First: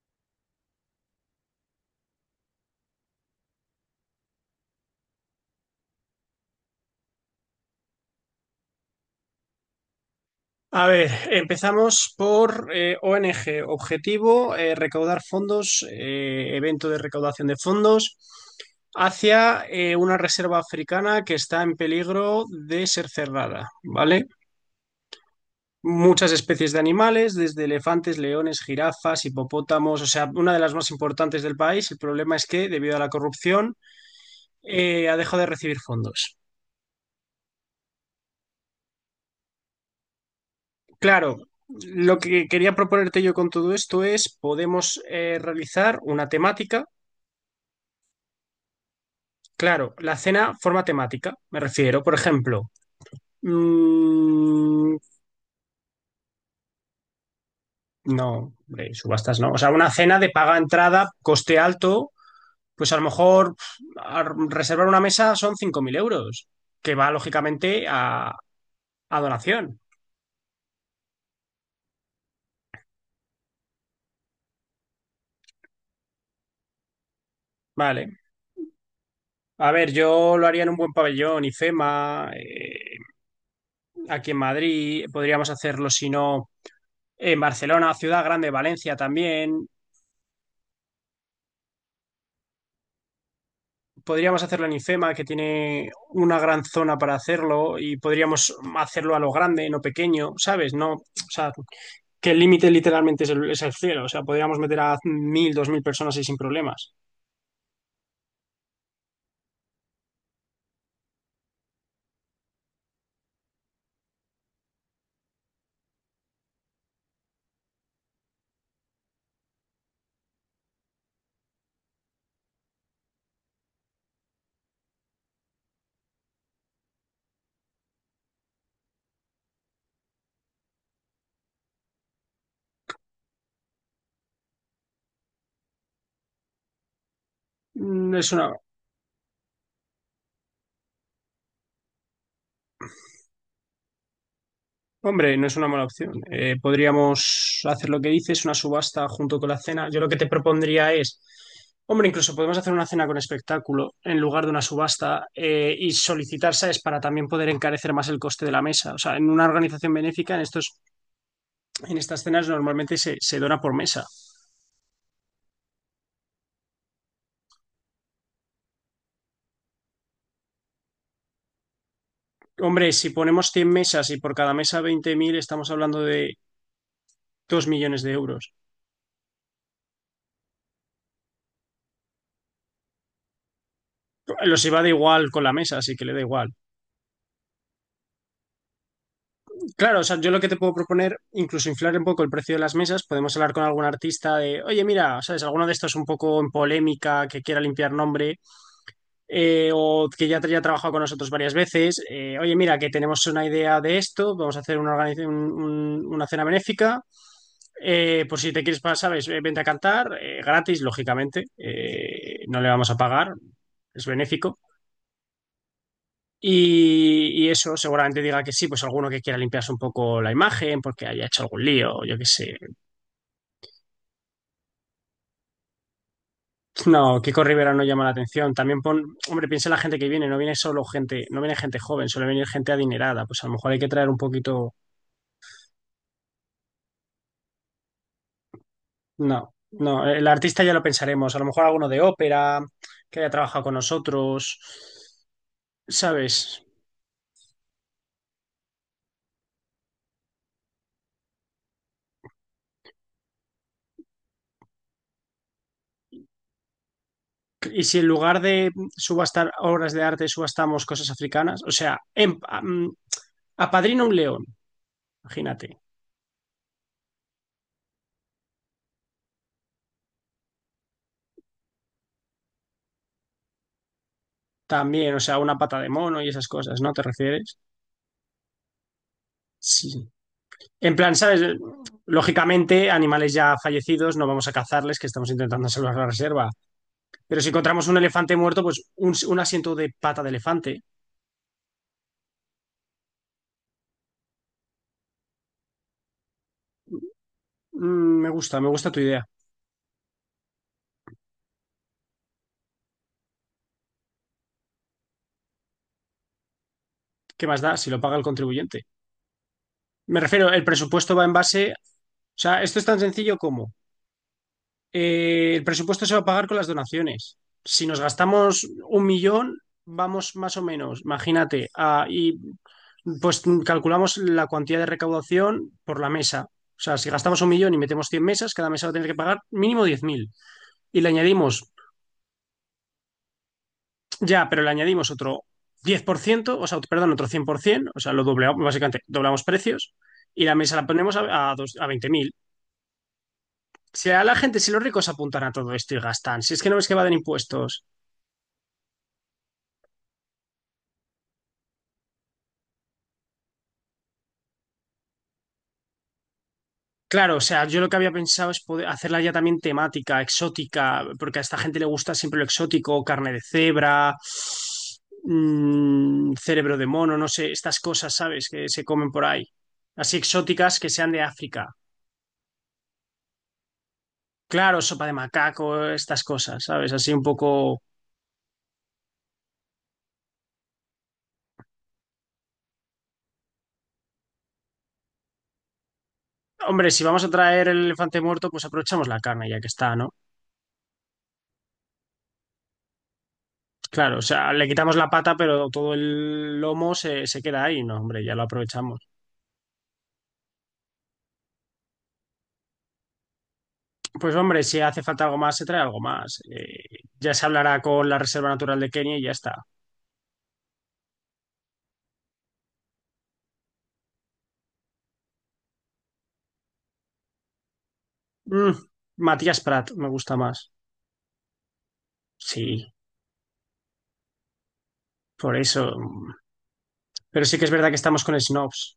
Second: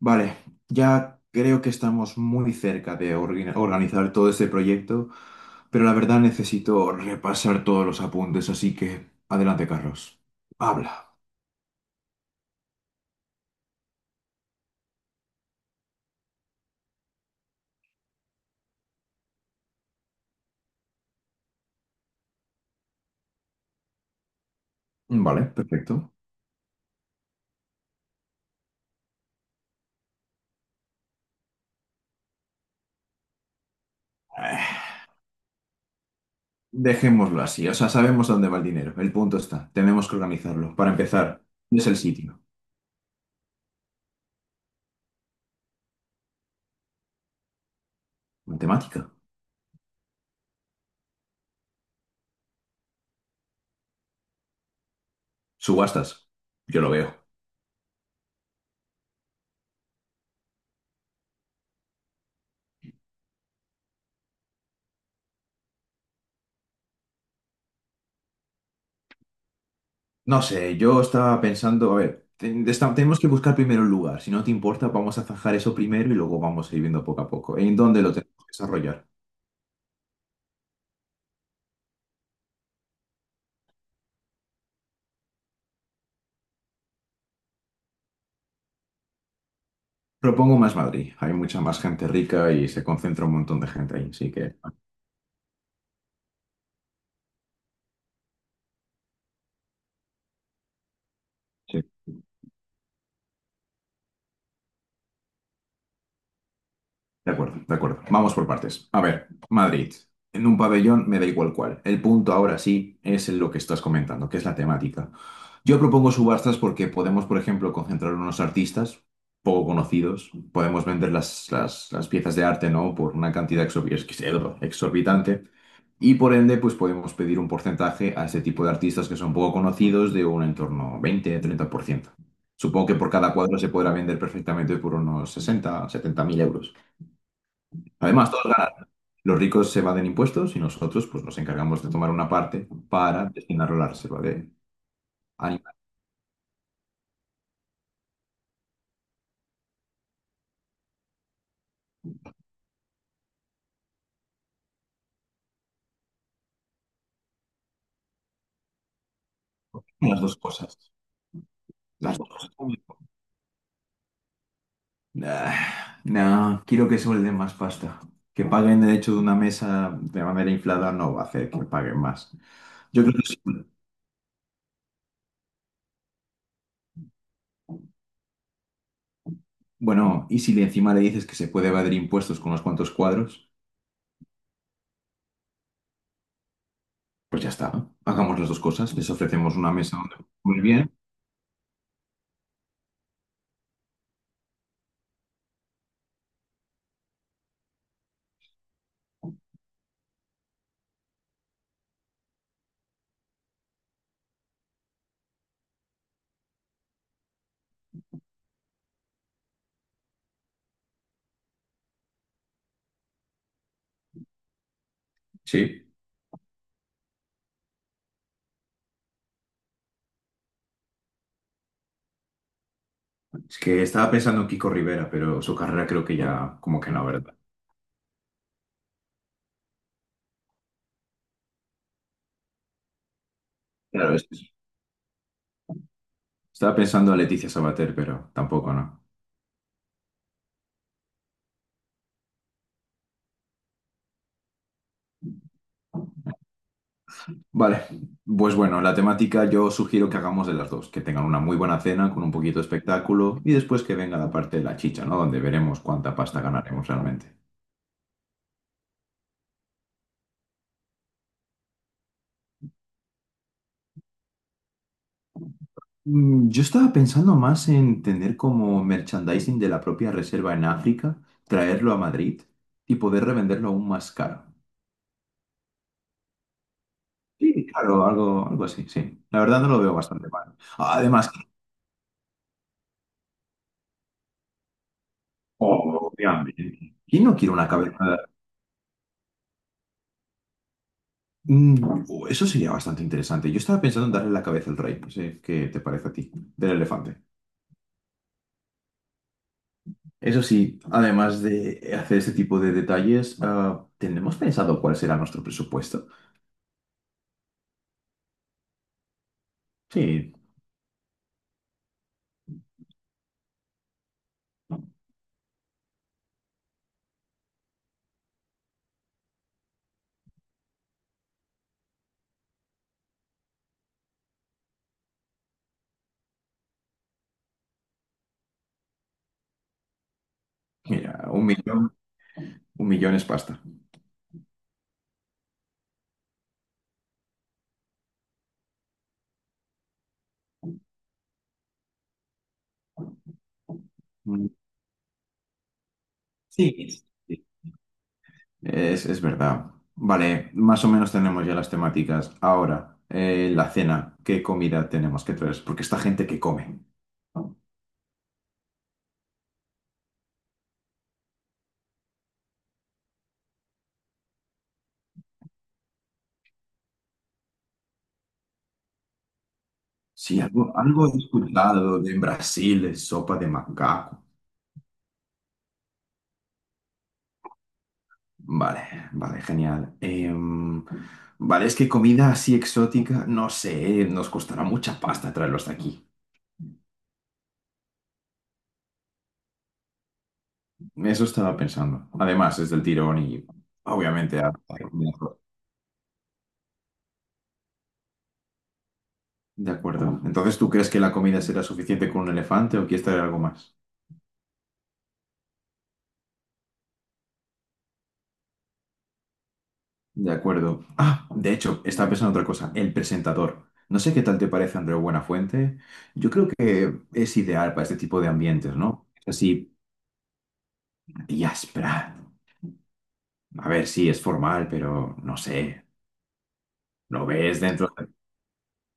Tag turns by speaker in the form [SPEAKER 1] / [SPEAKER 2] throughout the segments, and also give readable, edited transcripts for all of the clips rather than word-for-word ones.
[SPEAKER 1] Vale, ya creo que estamos muy cerca de organizar todo este proyecto, pero la verdad necesito repasar todos los apuntes, así que adelante, Carlos.
[SPEAKER 2] A
[SPEAKER 1] Habla.
[SPEAKER 2] ver, empezamos por ONG, objetivo, recaudar fondos, evento de recaudación de fondos hacia una reserva africana que está en peligro de ser cerrada, ¿vale?
[SPEAKER 1] Vale, perfecto.
[SPEAKER 2] Muchas especies de animales, desde elefantes, leones, jirafas, hipopótamos, o sea, una de las más importantes del país. El problema es que, debido a la corrupción,
[SPEAKER 1] Eh,
[SPEAKER 2] ha dejado de recibir fondos.
[SPEAKER 1] Dejémoslo así, o sea, sabemos dónde va el dinero. El punto está, tenemos que organizarlo. Para
[SPEAKER 2] Claro,
[SPEAKER 1] empezar, ¿dónde es el
[SPEAKER 2] lo
[SPEAKER 1] sitio?
[SPEAKER 2] que quería proponerte yo con todo esto es, podemos realizar una temática.
[SPEAKER 1] Matemática.
[SPEAKER 2] Claro, la cena forma temática, me refiero, por ejemplo, mm,
[SPEAKER 1] Subastas. Yo lo veo.
[SPEAKER 2] no, hombre, subastas no, o sea, una cena de paga entrada, coste alto, pues a lo mejor pf, a reservar una mesa son 5.000 euros, que va lógicamente a donación,
[SPEAKER 1] No sé, yo estaba pensando, a ver, tenemos que buscar primero un lugar. Si no te importa, vamos a zanjar eso primero y luego vamos a ir viendo poco a poco. ¿En dónde lo
[SPEAKER 2] ¿vale?
[SPEAKER 1] tenemos que desarrollar?
[SPEAKER 2] A ver, yo lo haría en un buen pabellón, IFEMA, aquí en Madrid, podríamos hacerlo si no en Barcelona, Ciudad Grande, Valencia también,
[SPEAKER 1] Propongo más Madrid. Hay mucha más gente rica y se concentra un montón de gente ahí, así
[SPEAKER 2] podríamos
[SPEAKER 1] que...
[SPEAKER 2] hacerlo en IFEMA, que tiene una gran zona para hacerlo, y podríamos hacerlo a lo grande, no pequeño, ¿sabes? No, o sea, que el límite literalmente es el cielo. O sea, podríamos meter a 1.000, 2.000 personas ahí sin problemas.
[SPEAKER 1] De acuerdo, de acuerdo. Vamos por partes. A ver, Madrid. En un pabellón me da igual cuál. El punto ahora sí es en lo que estás comentando, que es la temática. Yo propongo subastas porque podemos, por ejemplo, concentrar unos artistas poco conocidos, podemos vender las piezas de arte, ¿no? Por una cantidad exorbi- es exorbitante y por ende, pues podemos pedir un porcentaje a ese tipo de artistas que son poco conocidos de un entorno 20-30%. Supongo que por cada cuadro se podrá vender perfectamente por unos 60.000-70.000 euros.
[SPEAKER 2] Mm, es
[SPEAKER 1] Además, todos
[SPEAKER 2] una,
[SPEAKER 1] ganan. Los ricos se evaden impuestos y nosotros pues, nos encargamos de tomar una parte para destinarlo a la reserva de
[SPEAKER 2] hombre, no es una
[SPEAKER 1] animales.
[SPEAKER 2] mala opción. Podríamos hacer lo que dices, una subasta junto con la cena. Yo lo que te propondría es. Hombre, incluso podemos hacer una cena con espectáculo en lugar de una subasta y solicitar, ¿sabes? Para también poder encarecer más el coste de la mesa. O sea, en una organización
[SPEAKER 1] Las
[SPEAKER 2] benéfica,
[SPEAKER 1] dos cosas.
[SPEAKER 2] en
[SPEAKER 1] Las
[SPEAKER 2] estas
[SPEAKER 1] dos
[SPEAKER 2] cenas
[SPEAKER 1] cosas.
[SPEAKER 2] normalmente se dona por mesa.
[SPEAKER 1] Ah, no, quiero que suelden más pasta. Que paguen el hecho de una mesa de manera inflada no va a hacer que paguen más.
[SPEAKER 2] Hombre,
[SPEAKER 1] Yo
[SPEAKER 2] si
[SPEAKER 1] creo que sí.
[SPEAKER 2] ponemos 100 mesas y por cada mesa 20.000, estamos hablando de 2 millones de euros.
[SPEAKER 1] Bueno, y si le encima le dices que se puede evadir impuestos con unos cuantos cuadros,
[SPEAKER 2] Los iba de igual con la mesa, así que le da igual.
[SPEAKER 1] pues ya está, ¿no? Hagamos las dos cosas. Les ofrecemos una mesa
[SPEAKER 2] Claro, o
[SPEAKER 1] donde
[SPEAKER 2] sea, yo lo que te
[SPEAKER 1] comer
[SPEAKER 2] puedo
[SPEAKER 1] bien.
[SPEAKER 2] proponer, incluso inflar un poco el precio de las mesas, podemos hablar con algún artista de, oye, mira, ¿sabes? Alguno de estos un poco en polémica, que quiera limpiar nombre, o que ya ha trabajado con nosotros varias veces. Oye, mira, que tenemos una idea de esto, vamos a hacer una, una cena benéfica. Por si te quieres pasar, ¿sabes? Vente a cantar, gratis, lógicamente. No le vamos a pagar, es benéfico.
[SPEAKER 1] Sí.
[SPEAKER 2] Y eso seguramente diga que sí, pues alguno que quiera limpiarse un poco la imagen porque haya hecho algún lío, yo qué sé.
[SPEAKER 1] Es que estaba pensando en Kiko Rivera, pero su carrera creo que ya, como que
[SPEAKER 2] No,
[SPEAKER 1] no, ¿verdad?
[SPEAKER 2] Kiko Rivera no llama la atención. También pon, hombre, piensa en la gente que viene, no viene solo gente, no viene gente joven, suele venir gente adinerada. Pues a lo mejor hay que traer
[SPEAKER 1] Claro,
[SPEAKER 2] un poquito.
[SPEAKER 1] estaba pensando en Leticia Sabater, pero tampoco, ¿no?
[SPEAKER 2] No, no, el artista ya lo pensaremos. A lo mejor alguno de ópera que haya trabajado con nosotros, ¿sabes?
[SPEAKER 1] Vale, pues bueno, la temática yo sugiero que hagamos de las dos, que tengan una muy buena cena con un poquito de espectáculo y después que venga la parte de la chicha, ¿no? Donde veremos cuánta pasta ganaremos realmente.
[SPEAKER 2] Y si en lugar de subastar obras de arte subastamos cosas africanas, o sea, apadrina un león, imagínate.
[SPEAKER 1] Yo estaba pensando más en tener como merchandising de la propia reserva en África, traerlo a Madrid y poder revenderlo aún más caro.
[SPEAKER 2] También, o sea, una pata de mono y esas cosas, ¿no? ¿Te refieres?
[SPEAKER 1] Sí, claro, algo, algo así, sí. La verdad no lo veo
[SPEAKER 2] Sí.
[SPEAKER 1] bastante mal.
[SPEAKER 2] En plan,
[SPEAKER 1] Además,
[SPEAKER 2] ¿sabes? Lógicamente, animales ya fallecidos no vamos a cazarles, que estamos intentando salvar la
[SPEAKER 1] oh,
[SPEAKER 2] reserva.
[SPEAKER 1] obviamente, ¿quién no
[SPEAKER 2] Pero si
[SPEAKER 1] quiere una
[SPEAKER 2] encontramos un
[SPEAKER 1] cabeza?
[SPEAKER 2] elefante muerto, pues un asiento de pata de elefante.
[SPEAKER 1] Oh, eso sería bastante interesante. Yo estaba pensando en darle la cabeza al rey, no sé qué te parece a ti, del elefante.
[SPEAKER 2] Mm, me gusta tu idea.
[SPEAKER 1] Eso sí, además de hacer este tipo de detalles, ah, ¿tenemos pensado cuál será nuestro presupuesto?
[SPEAKER 2] ¿Qué más da si lo paga el contribuyente? Me
[SPEAKER 1] Sí,
[SPEAKER 2] refiero, el presupuesto va en base. O sea, esto es tan sencillo como el presupuesto se va a pagar con las donaciones. Si nos gastamos 1 millón, vamos más o menos, imagínate, pues calculamos la cuantía de recaudación por la mesa. O sea, si gastamos 1 millón y metemos 100 mesas, cada mesa va a tener que pagar mínimo 10.000. Y le
[SPEAKER 1] mira,
[SPEAKER 2] añadimos.
[SPEAKER 1] un millón es pasta.
[SPEAKER 2] Ya, pero le añadimos otro 10 por ciento, o sea, perdón, otro 100%, o sea, lo doblamos, básicamente doblamos precios y la mesa la ponemos a, a 20.000. Si a la
[SPEAKER 1] Mm,
[SPEAKER 2] gente, si los ricos apuntan a todo esto y gastan, si es que no ves que va
[SPEAKER 1] Sí.
[SPEAKER 2] de impuestos.
[SPEAKER 1] Es verdad. Vale, más o menos tenemos ya las temáticas. Ahora, la cena, ¿qué comida tenemos que traer? Porque esta gente que come,
[SPEAKER 2] Claro, o
[SPEAKER 1] ¿no?
[SPEAKER 2] sea, yo lo que había pensado es poder hacerla ya también temática, exótica, porque a esta gente le gusta siempre lo exótico, carne de cebra, cerebro de mono, no sé, estas cosas, ¿sabes? Que se comen por ahí. Así
[SPEAKER 1] Sí, algo,
[SPEAKER 2] exóticas que
[SPEAKER 1] algo
[SPEAKER 2] sean
[SPEAKER 1] he
[SPEAKER 2] de África.
[SPEAKER 1] escuchado de en Brasil, de sopa de macaco.
[SPEAKER 2] Claro, sopa de macaco, estas cosas, ¿sabes? Así un poco...
[SPEAKER 1] Vale, vale, genial. Vale, es que comida así exótica, no sé, nos costará mucha pasta traerlo hasta aquí.
[SPEAKER 2] Hombre, si vamos a traer el elefante muerto, pues aprovechamos la carne ya que está, ¿no?
[SPEAKER 1] Eso estaba pensando. Además, es del tirón y
[SPEAKER 2] Claro, o
[SPEAKER 1] obviamente...
[SPEAKER 2] sea, le quitamos la pata, pero todo el lomo se queda ahí, ¿no? Hombre, ya lo aprovechamos.
[SPEAKER 1] De acuerdo. Entonces, ¿tú crees que la comida será suficiente con un elefante o quieres traer algo más?
[SPEAKER 2] Pues hombre, si hace falta algo más, se trae algo más. Ya se hablará con la Reserva Natural de Kenia y ya está.
[SPEAKER 1] De acuerdo. Ah, de hecho, estaba pensando en otra cosa. El presentador. No sé qué tal te parece Andreu Buenafuente. Yo creo que es ideal para este tipo de
[SPEAKER 2] Mm,
[SPEAKER 1] ambientes, ¿no? Es
[SPEAKER 2] Matías
[SPEAKER 1] así,
[SPEAKER 2] Prat, me gusta más.
[SPEAKER 1] y áspera.
[SPEAKER 2] Sí,
[SPEAKER 1] A ver, sí, es formal, pero no
[SPEAKER 2] por
[SPEAKER 1] sé.
[SPEAKER 2] eso. Mm,
[SPEAKER 1] Lo
[SPEAKER 2] pero sí
[SPEAKER 1] ves
[SPEAKER 2] que es
[SPEAKER 1] dentro
[SPEAKER 2] verdad que
[SPEAKER 1] de...
[SPEAKER 2] estamos con snobs.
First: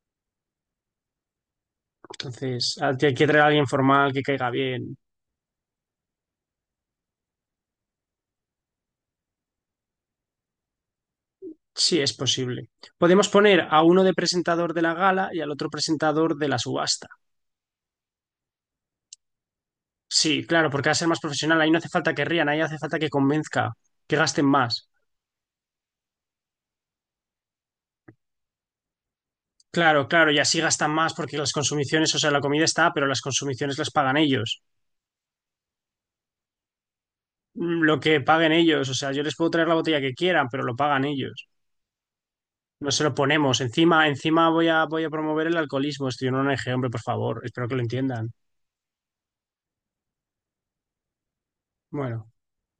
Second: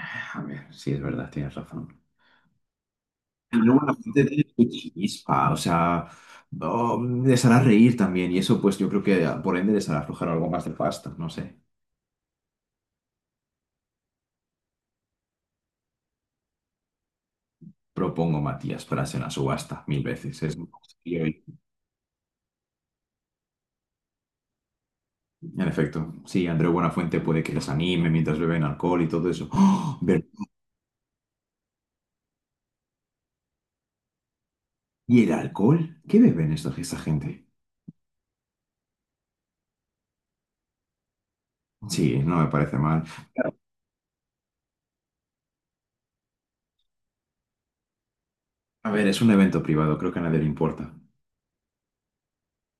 [SPEAKER 1] Ah, a ver, sí, es verdad, tienes razón.
[SPEAKER 2] Entonces, hay que traer a alguien
[SPEAKER 1] Andreu
[SPEAKER 2] formal que
[SPEAKER 1] Buenafuente tiene
[SPEAKER 2] caiga
[SPEAKER 1] su
[SPEAKER 2] bien.
[SPEAKER 1] chispa, o sea, oh, les hará reír también. Y eso, pues, yo creo que ah, por ende les hará aflojar algo más de pasta, no sé.
[SPEAKER 2] Sí, es posible. Podemos poner a uno de presentador de la gala y al otro presentador de la subasta.
[SPEAKER 1] Propongo Matías para hacer una subasta mil veces.
[SPEAKER 2] Sí,
[SPEAKER 1] Es más.
[SPEAKER 2] claro, porque va a ser más profesional. Ahí no hace falta que rían, ahí hace falta que convenzca, que gasten más.
[SPEAKER 1] En efecto, sí, Andreu Buenafuente puede que les anime mientras beben alcohol y todo eso. ¡Oh!
[SPEAKER 2] Claro, claro, y así gastan más porque las consumiciones, o sea, la comida está, pero las consumiciones las pagan ellos.
[SPEAKER 1] ¿Y el alcohol? ¿Qué beben esta gente?
[SPEAKER 2] Mm, lo que paguen ellos, o sea, yo les puedo traer la botella que quieran, pero lo pagan ellos.
[SPEAKER 1] Sí, no me parece
[SPEAKER 2] No
[SPEAKER 1] mal.
[SPEAKER 2] se lo
[SPEAKER 1] Claro,
[SPEAKER 2] ponemos. Encima, encima voy a promover el alcoholismo. Estoy en una ONG, hombre, por favor. Espero que lo entiendan.
[SPEAKER 1] a ver, es un evento privado, creo que a nadie le importa.
[SPEAKER 2] Bueno,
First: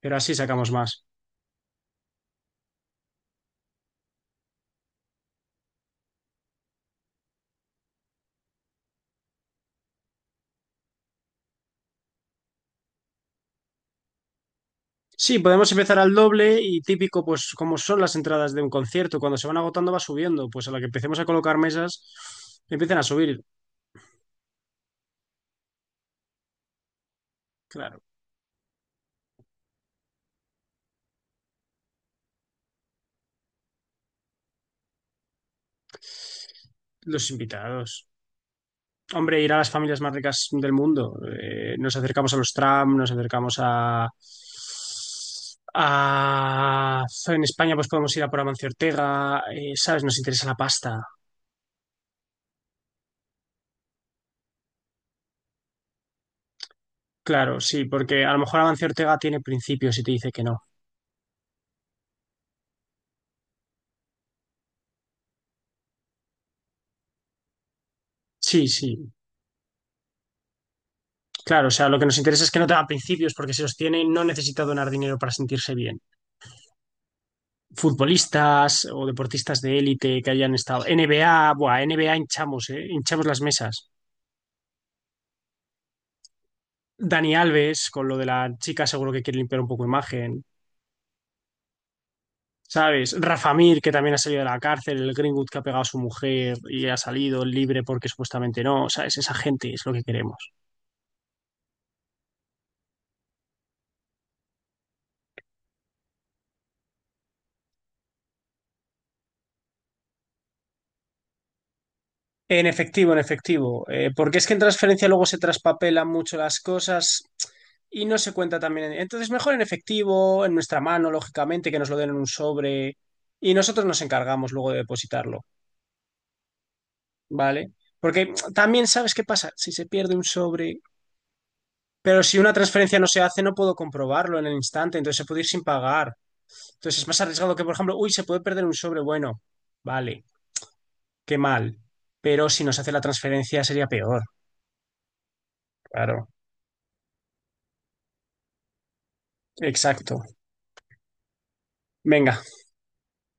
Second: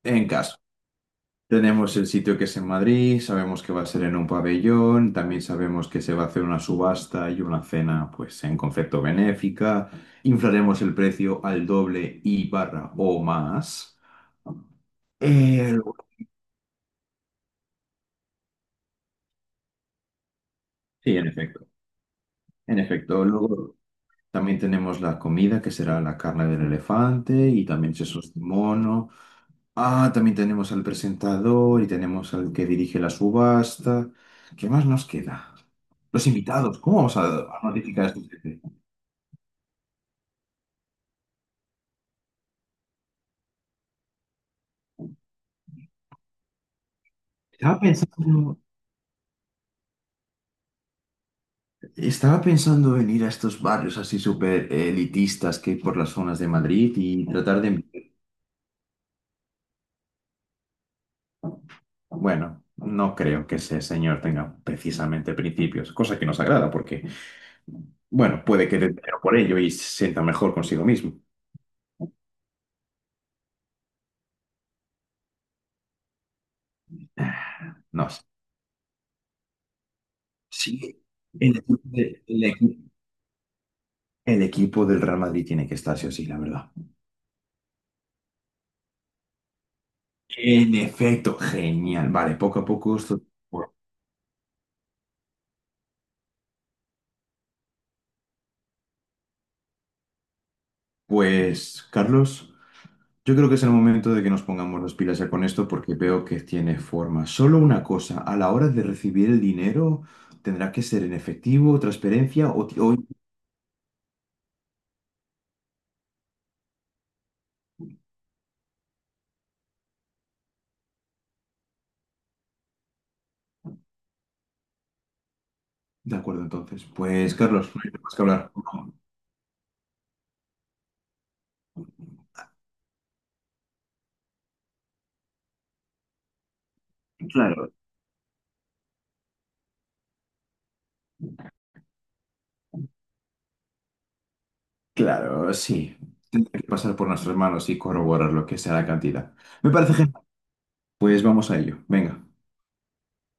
[SPEAKER 2] pero
[SPEAKER 1] En
[SPEAKER 2] así
[SPEAKER 1] caso,
[SPEAKER 2] sacamos más.
[SPEAKER 1] tenemos el sitio que es en Madrid, sabemos que va a ser en un pabellón, también sabemos que se va a hacer una subasta y una cena, pues en concepto benéfica. Inflaremos el precio al doble y barra o más.
[SPEAKER 2] Sí, podemos
[SPEAKER 1] Eh,
[SPEAKER 2] empezar al doble y típico, pues como son las entradas de un concierto, cuando se van agotando va subiendo, pues a la que
[SPEAKER 1] sí,
[SPEAKER 2] empecemos a
[SPEAKER 1] en
[SPEAKER 2] colocar
[SPEAKER 1] efecto.
[SPEAKER 2] mesas,
[SPEAKER 1] En
[SPEAKER 2] empiezan a
[SPEAKER 1] efecto,
[SPEAKER 2] subir,
[SPEAKER 1] luego. También tenemos la comida, que será la carne del elefante y también
[SPEAKER 2] claro,
[SPEAKER 1] sesos de mono. Ah, también tenemos al presentador y tenemos al que dirige la subasta. ¿Qué más nos queda? Los invitados, ¿cómo vamos a,
[SPEAKER 2] los
[SPEAKER 1] a notificar a
[SPEAKER 2] invitados.
[SPEAKER 1] estos gente?
[SPEAKER 2] Hombre, ir a las familias más ricas del mundo. Nos acercamos a los Trump, nos acercamos a... En España
[SPEAKER 1] Estaba
[SPEAKER 2] pues podemos ir a por
[SPEAKER 1] pensando,
[SPEAKER 2] Amancio Ortega, ¿sabes? Nos interesa la pasta.
[SPEAKER 1] estaba pensando en ir a estos barrios así súper elitistas que hay por las zonas de Madrid y
[SPEAKER 2] Claro,
[SPEAKER 1] tratar de...
[SPEAKER 2] sí, porque a lo mejor Amancio Ortega tiene principios y te dice que no.
[SPEAKER 1] Bueno, no creo que ese señor tenga precisamente principios, cosa que nos agrada porque... Bueno,
[SPEAKER 2] Sí,
[SPEAKER 1] puede que
[SPEAKER 2] sí.
[SPEAKER 1] dinero por ello y se sienta mejor consigo mismo.
[SPEAKER 2] Claro, o sea, lo que nos interesa es que no tenga principios, porque si los tiene, no necesita donar dinero para sentirse bien.
[SPEAKER 1] No sé.
[SPEAKER 2] Futbolistas o deportistas de élite que hayan estado.
[SPEAKER 1] Sí,
[SPEAKER 2] NBA,
[SPEAKER 1] el
[SPEAKER 2] buah,
[SPEAKER 1] equipo,
[SPEAKER 2] NBA hinchamos, ¿eh? Hinchamos las mesas.
[SPEAKER 1] el equipo del Real Madrid tiene que estar sí o sí, la verdad.
[SPEAKER 2] Dani Alves, con lo de la chica, seguro que quiere limpiar un poco imagen.
[SPEAKER 1] En efecto, genial. Vale, poco a poco
[SPEAKER 2] ¿Sabes?
[SPEAKER 1] esto.
[SPEAKER 2] Rafa
[SPEAKER 1] Bueno,
[SPEAKER 2] Mir, que también ha salido de la cárcel, el Greenwood que ha pegado a su mujer y ha salido libre porque supuestamente no. ¿Sabes? Esa gente es lo que queremos.
[SPEAKER 1] pues, Carlos, yo creo que es el momento de que nos pongamos las pilas ya con esto porque veo que tiene forma. Solo una cosa, a la hora de recibir el dinero, ¿tendrá que ser en efectivo, transferencia
[SPEAKER 2] En
[SPEAKER 1] o...
[SPEAKER 2] efectivo, en efectivo. Porque es que en transferencia luego se traspapelan mucho las cosas y no se cuenta también. Entonces, mejor en efectivo, en nuestra mano, lógicamente, que nos lo den en un sobre y nosotros nos encargamos luego de depositarlo,
[SPEAKER 1] De acuerdo, entonces. Pues,
[SPEAKER 2] ¿vale?
[SPEAKER 1] Carlos, no hay más que
[SPEAKER 2] Porque
[SPEAKER 1] hablar.
[SPEAKER 2] también sabes qué pasa, si se pierde un sobre, pero si una transferencia no se hace, no puedo comprobarlo en el instante, entonces se puede ir sin pagar. Entonces es más arriesgado que,
[SPEAKER 1] Claro.
[SPEAKER 2] por ejemplo, uy, se puede perder un sobre, bueno, vale, qué mal. Pero si nos hace la transferencia sería peor,
[SPEAKER 1] Claro, sí.
[SPEAKER 2] claro.
[SPEAKER 1] Tendrá que pasar por nuestras manos y corroborar lo que sea la cantidad. Me parece
[SPEAKER 2] Exacto.
[SPEAKER 1] genial. Pues vamos a ello. Venga.
[SPEAKER 2] Venga.